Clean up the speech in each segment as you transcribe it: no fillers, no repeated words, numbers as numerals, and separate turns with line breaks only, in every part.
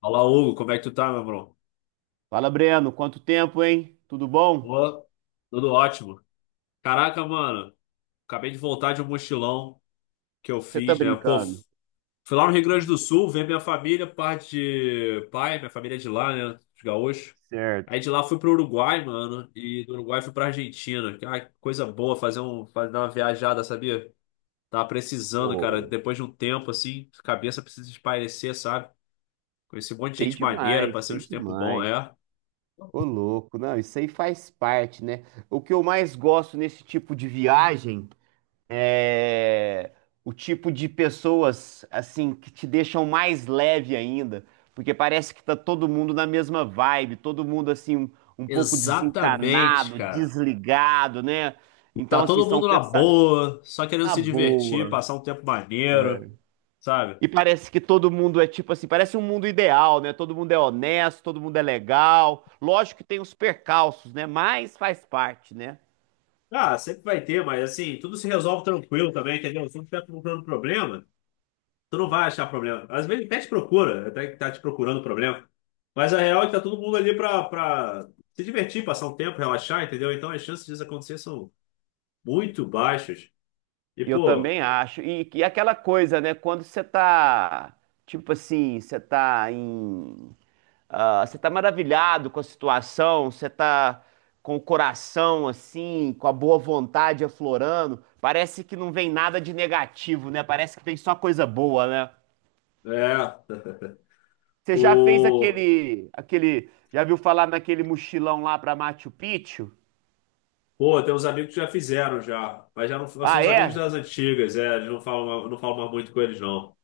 Olá, Hugo, como é que tu tá, meu bro?
Fala, Breno, quanto tempo, hein? Tudo bom?
Pô, tudo ótimo. Caraca, mano, acabei de voltar de um mochilão que eu
Você tá
fiz, né? Pô,
brincando?
fui lá no Rio Grande do Sul ver minha família, parte de pai, minha família é de lá, né? Os gaúchos. Aí
Certo.
de lá fui pro Uruguai, mano, e do Uruguai fui pra Argentina. Ah, que coisa boa fazer uma viajada, sabia? Tava precisando,
Pô,
cara, depois de um tempo assim, cabeça precisa espairecer, sabe? Conheci um monte de
sei
gente maneira,
demais,
passei
sei
uns tempo bom,
demais.
é.
Ô, louco, não, isso aí faz parte, né? O que eu mais gosto nesse tipo de viagem é o tipo de pessoas, assim, que te deixam mais leve ainda, porque parece que tá todo mundo na mesma vibe, todo mundo, assim, um pouco
Exatamente,
desencanado,
cara.
desligado, né? Então,
Tá
assim,
todo
são
mundo na
pensar
boa, só querendo
na
se divertir,
boa.
passar um tempo maneiro, sabe?
E parece que todo mundo é tipo assim, parece um mundo ideal, né? Todo mundo é honesto, todo mundo é legal. Lógico que tem os percalços, né? Mas faz parte, né?
Ah, sempre vai ter, mas assim, tudo se resolve tranquilo também, entendeu? Se não estiver procurando problema, tu não vai achar problema. Às vezes até te procura, até que tá te procurando problema. Mas a real é que tá todo mundo ali pra se divertir, passar um tempo, relaxar, entendeu? Então as chances disso acontecer são muito baixas. E,
Eu
pô,
também acho. E aquela coisa, né? Quando você tá, tipo assim, você tá em. Ah, você tá maravilhado com a situação, você tá com o coração, assim, com a boa vontade aflorando. Parece que não vem nada de negativo, né? Parece que tem só coisa boa, né?
é.
Você já fez
O...
já viu falar naquele mochilão lá pra Machu Picchu?
Pô, tem uns amigos que já fizeram já, mas já não são
Ah,
os amigos
é?
das antigas, é, eles não falam mais muito com eles, não.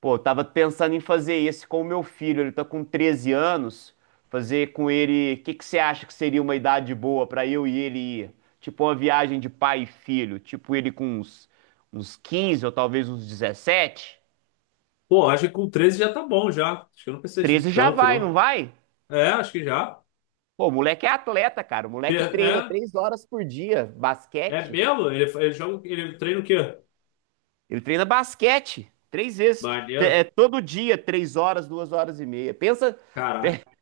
Pô, eu tava pensando em fazer esse com o meu filho, ele tá com 13 anos, fazer com ele, o que que você acha que seria uma idade boa pra eu e ele ir? Tipo uma viagem de pai e filho, tipo ele com uns 15 ou talvez uns 17?
Pô, acho que com 13 já tá bom já. Acho que eu não precisa de
13 já
tanto,
vai, não
não.
vai?
É, acho que já.
Pô, o moleque é atleta, cara, o
Pe-
moleque treina
É,
3 horas por dia,
é
basquete.
mesmo? Ele joga, ele treina o quê?
Ele treina basquete 3 vezes.
Maneiro.
É todo dia, 3 horas, 2 horas e meia. Pensa.
Caraca.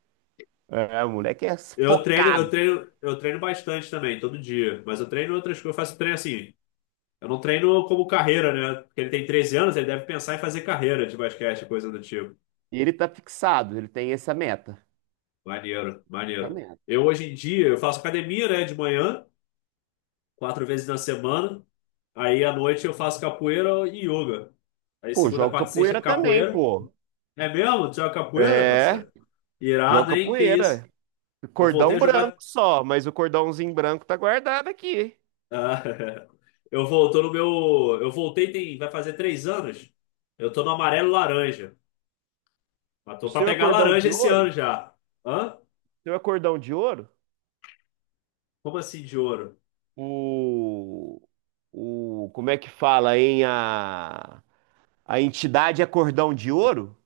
É, o moleque é
Eu treino, eu
focado.
treino, eu treino bastante também, todo dia. Mas eu treino outras coisas, eu faço treino assim. Eu não treino como carreira, né? Porque ele tem 13 anos, ele deve pensar em fazer carreira de basquete, coisa do tipo.
E ele tá fixado, ele tem essa meta.
Maneiro,
Essa
maneiro.
meta.
Eu hoje em dia, eu faço academia, né, de manhã, 4 vezes na semana. Aí à noite eu faço capoeira e yoga. Aí
Pô,
segunda,
joga
quarta e sexta
capoeira também,
capoeira.
pô.
É mesmo? Tu joga capoeira,
É,
parceiro? Irado,
joga
hein? Que isso?
capoeira.
Eu voltei
Cordão
a
branco
jogar.
só, mas o cordãozinho branco tá guardado aqui.
Ah, eu voltou no meu. Eu voltei tem. Vai fazer 3 anos. Eu tô no amarelo laranja. Mas
O
tô pra
seu é
pegar
cordão
laranja
de
esse
ouro?
ano
O
já. Hã?
seu é cordão de ouro?
Como assim de ouro?
O, como é que fala, hein? A entidade é cordão de ouro?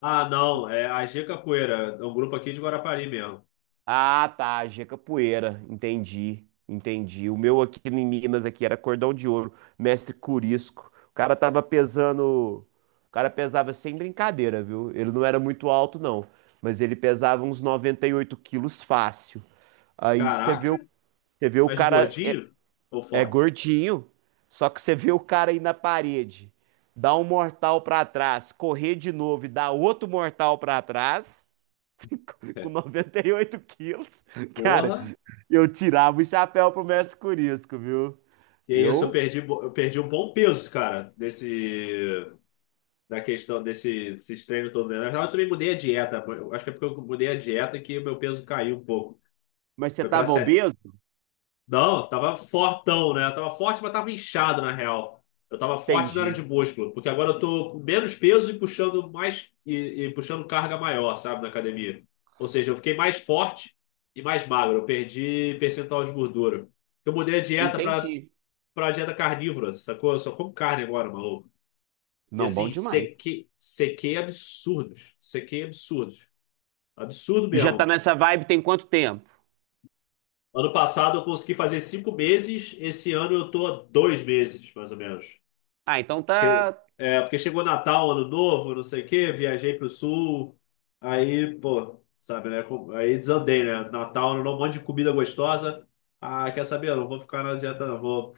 Ah, não. É a G Capoeira. É um grupo aqui de Guarapari mesmo.
Ah, tá, G-Capoeira, entendi, entendi. O meu aqui em Minas aqui era cordão de ouro, mestre Curisco. O cara tava pesando, o cara pesava sem brincadeira, viu? Ele não era muito alto não, mas ele pesava uns 98 quilos fácil. Aí você vê,
Caraca.
você vê o
Mas de
cara é,
gordinho ou
é
forte?
gordinho, só que você vê o cara aí na parede, dá um mortal pra trás, correr de novo e dar outro mortal pra trás
É.
com 98 quilos. Cara,
Porra.
eu tirava o chapéu pro mestre Curisco, viu?
E é isso, eu
Eu.
perdi, bo- eu perdi um bom peso, cara, desse, da questão desse, desses treinos todo. Na verdade, eu também mudei a dieta. Eu acho que é porque eu mudei a dieta que o meu peso caiu um pouco.
Mas você
Foi para
tava obeso?
Não, tava fortão, né? Tava forte, mas tava inchado, na real. Eu tava forte não era de
Entendi.
músculo, porque agora eu tô com menos peso e puxando mais e puxando carga maior, sabe, na academia. Ou seja, eu fiquei mais forte e mais magro. Eu perdi percentual de gordura. Eu mudei a dieta pra,
Entendi.
pra dieta carnívora, sacou? Eu só como carne agora, maluco. E
Não, bom
assim,
demais.
sequei absurdos. Sequei absurdos. Absurdo
E já tá
mesmo.
nessa vibe tem quanto tempo?
Ano passado eu consegui fazer 5 meses, esse ano eu tô a 2 meses, mais ou menos.
Ah, então
Que-
tá.
É, porque chegou Natal, Ano Novo, não sei o quê, viajei pro sul, aí, pô, sabe, né? Aí desandei, né? Natal, Ano Novo, um monte de comida gostosa. Ah, quer saber? Eu não vou ficar na dieta, não, vou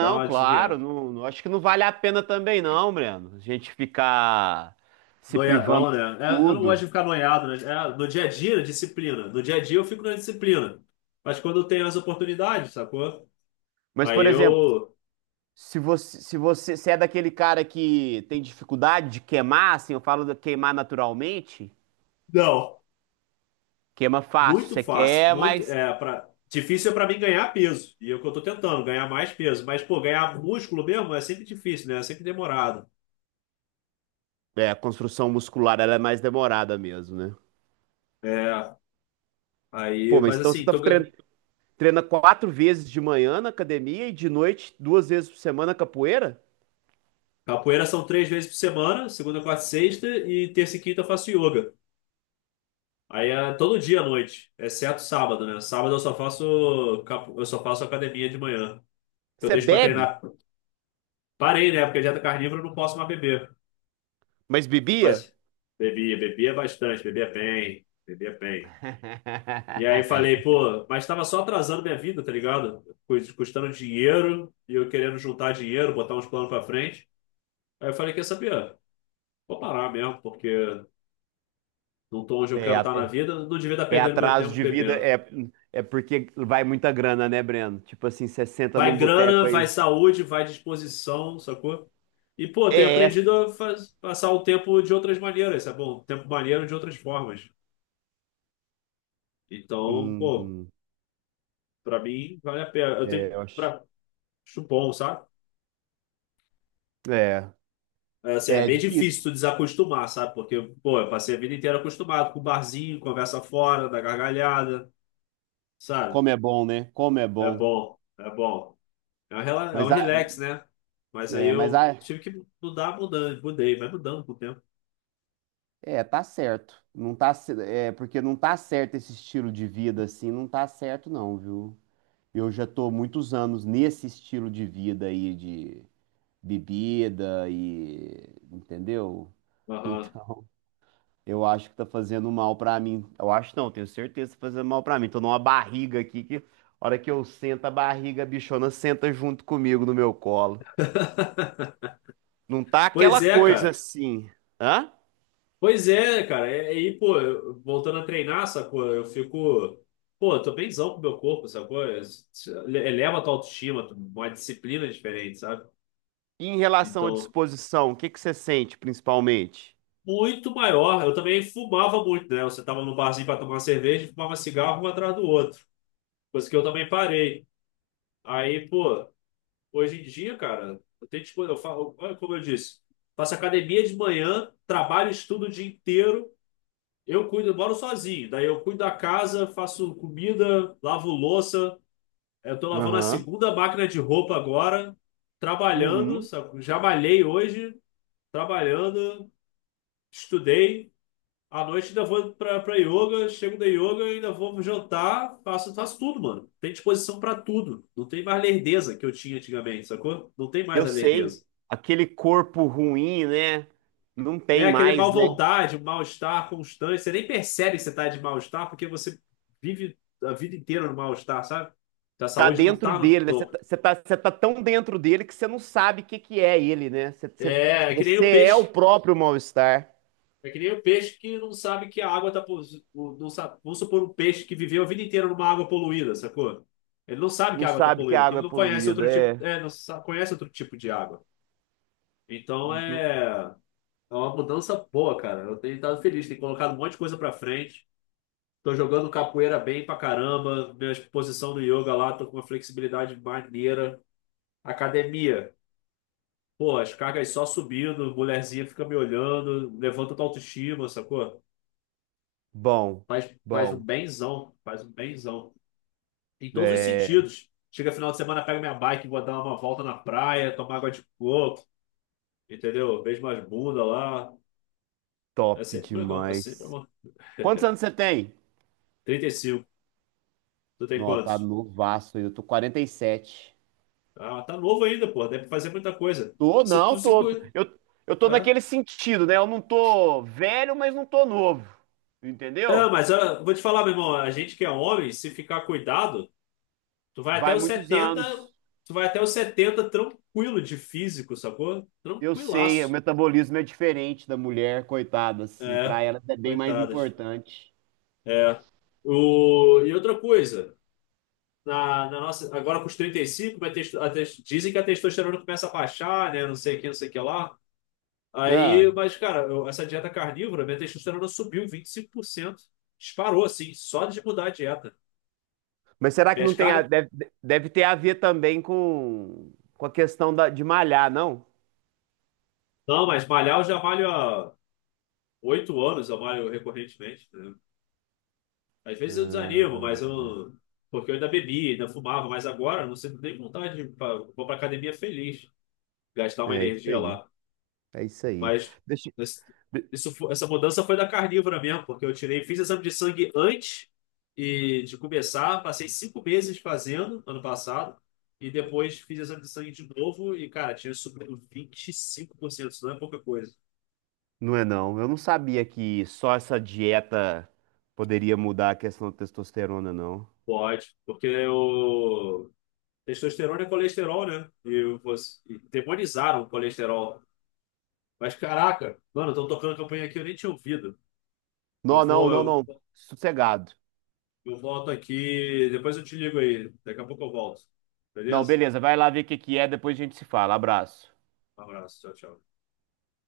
dar uma
claro,
desviada.
acho que não vale a pena também, não, Breno. A gente ficar se privando
Noiadão, né?
de
É, eu não gosto de
tudo.
ficar noiado, né? É, no dia a dia, disciplina. No dia a dia eu fico na disciplina. Mas quando eu tenho as oportunidades, sacou?
Mas,
Aí
por exemplo,
eu.
se é daquele cara que tem dificuldade de queimar, assim, eu falo de queimar naturalmente,
Não.
queima fácil,
Muito
você
fácil,
quer,
muito
mas
é para difícil é para mim ganhar peso. E é o que eu tô tentando, ganhar mais peso, mas pô, ganhar músculo mesmo é sempre difícil, né? É sempre demorado.
é, a construção muscular ela é mais demorada mesmo, né?
É, aí,
Pô, mas
mas
então
assim, tô gan-
treina 4 vezes de manhã na academia e de noite 2 vezes por semana capoeira?
capoeira são 3 vezes por semana, segunda, quarta e sexta e terça e quinta eu faço yoga. Aí é todo dia à noite, exceto sábado, né? Sábado eu só faço academia de manhã. Que eu
Você
deixo para
bebe,
treinar. Parei, né? Porque dieta carnívora eu não posso mais beber.
mas bebia?
Mas bebia, bebia bastante, bebia bem, bebia bem. E aí falei, pô, mas tava só atrasando minha vida, tá ligado? Custando dinheiro e eu querendo juntar dinheiro, botar uns planos pra frente. Aí eu falei, quer saber? Vou parar mesmo, porque não tô onde eu
É,
quero
a-
estar na vida, não devia estar
é
perdendo meu
atraso
tempo
de vida,
bebendo.
é, é porque vai muita grana, né, Breno? Tipo assim, você senta
Vai
num
grana,
boteco
vai
aí.
saúde, vai disposição, sacou? E, pô, tenho
É,
aprendido a passar o tempo de outras maneiras, sabe? Bom, tempo maneiro de outras formas. Então, pô,
hum,
pra mim, vale a pena.
é, eu acho.
Acho bom, sabe?
É,
É, assim, é
é
bem difícil
difícil.
tu desacostumar, sabe? Porque, pô, eu passei a vida inteira acostumado com barzinho, conversa fora, da gargalhada, sabe?
Como é bom, né? Como é
É
bom.
bom, é bom. É um
Mas a,
relax, né? Mas aí
é,
eu tive que mudar, mudando, mudei, vai mudando com o tempo.
é, tá certo. Não tá, ce- é, porque não tá certo esse estilo de vida assim, não tá certo não, viu? Eu já tô muitos anos nesse estilo de vida aí de bebida e, entendeu?
Aham.
Então, eu acho que tá fazendo mal pra mim. Eu acho não, tenho certeza que tá fazendo mal pra mim. Tô numa barriga aqui que, a hora que eu sento, a barriga, a bichona senta junto comigo no meu colo. Não tá
Pois
aquela
é,
coisa
cara.
assim, hã?
Pois é, cara. E aí, pô, voltando a treinar, sacou? Eu fico. Pô, eu tô bemzão com o meu corpo, sacou? Eleva a tua autoestima, uma disciplina diferente, sabe?
E em relação à
Então,
disposição, o que que você sente principalmente?
muito maior. Eu também fumava muito, né? Você tava no barzinho para tomar cerveja e fumava cigarro um atrás do outro. Coisa que eu também parei. Aí, pô, hoje em dia, cara, eu falo, olha como eu disse, faço academia de manhã, trabalho, estudo o dia inteiro. Eu moro sozinho. Daí eu cuido da casa, faço comida, lavo louça. Eu tô lavando a
Aham.
segunda máquina de roupa agora, trabalhando,
Uhum.
sabe? Já malhei hoje, trabalhando, estudei. À noite ainda vou pra yoga, chego da yoga, ainda vou jantar, faço tudo, mano. Tem disposição pra tudo. Não tem mais lerdeza que eu tinha antigamente, sacou? Não tem mais
Eu
a
sei,
lerdeza.
aquele corpo ruim, né? Não
É
tem
aquele mal
mais, né?
vontade, mal-estar constante. Você nem percebe que você tá de mal-estar porque você vive a vida inteira no mal-estar, sabe? A
Tá
saúde não
dentro
tá no
dele, né?
topo.
Você tá tão dentro dele que você não sabe o que que é ele, né?
É, é que nem
Você
o
é o
peixe.
próprio mal-estar.
É que nem o peixe que não sabe que a água tá. Não sabe, vamos supor um peixe que viveu a vida inteira numa água poluída, sacou? Ele não sabe que
Não
a água tá
sabe que a
poluída, porque
água
ele
é
não conhece outro
poluída.
tipo,
É.
é, não sa- conhece outro tipo de água. Então
No-
é uma mudança boa, cara. Eu tenho estado feliz, tenho colocado um monte de coisa pra frente. Tô jogando capoeira bem pra caramba. Minha posição no yoga lá, tô com uma flexibilidade maneira. Academia. Pô, as cargas só subindo, mulherzinha fica me olhando, levanta tua autoestima, sacou?
Bom,
Faz um
bom.
benzão, faz um benzão. Em todos os
É
sentidos. Chega final de semana, pego minha bike, vou dar uma volta na praia, tomar água de coco, entendeu? Vejo umas bundas lá. É
top
sempre legal, é sempre
demais.
bom.
Quantos anos você tem?
35. Tu tem
Não, tá
quantos?
novaço aí. Eu tô 47.
Ah, tá novo ainda, pô, deve fazer muita coisa.
Tô,
Se
não,
tu se
tô. Tô-
cuida.
Eu tô
É,
naquele sentido, né? Eu não tô velho, mas não tô novo.
é,
Entendeu?
mas ah, vou te falar, meu irmão, a gente que é homem, se ficar cuidado, tu vai até
Vai
os
muitos
70
anos.
tu vai até os 70 tranquilo de físico, sacou?
Eu sei, o
Tranquilaço.
metabolismo é diferente da mulher, coitada, assim, para
É,
ela é bem mais
coitadas.
importante.
É. E outra coisa, na nossa, agora com os 35 vai ter- a tes- dizem que a testosterona começa a baixar, né? Não sei o que, não sei o que lá.
Não.
Aí, mas, cara, essa dieta carnívora, minha testosterona subiu 25%. Disparou, assim, só de mudar a dieta.
Mas será que
Minhas
não tem a,
cargas.
deve, deve ter a ver também com a questão da, de malhar, não?
Não, mas malhar eu já malho há 8 anos, eu malho recorrentemente, né? Às vezes eu desanimo, mas
Ah,
eu. Porque eu ainda bebi, ainda fumava, mas agora eu não sinto nem vontade Vou pra academia feliz, gastar uma
é isso
energia
aí.
lá.
É isso aí.
Mas
Deixa,
nesse- essa mudança foi da carnívora mesmo, porque eu tirei, fiz exame de sangue antes e de começar, passei 5 meses fazendo ano passado, e depois fiz exame de sangue de novo, e, cara, tinha subido 25%, isso não é pouca coisa.
não é não. Eu não sabia que só essa dieta poderia mudar a questão da testosterona, não.
Pode, porque o testosterona é colesterol, né? E demonizaram o colesterol. Mas caraca, mano, estão tocando campanha aqui, eu nem tinha ouvido. Eu
Não, não,
vou,
não,
eu
não. Sossegado.
Eu volto aqui, depois eu te ligo aí. Daqui a pouco eu volto.
Não,
Beleza?
beleza. Vai lá ver o que que é, depois a gente se fala. Abraço.
Um abraço, tchau, tchau.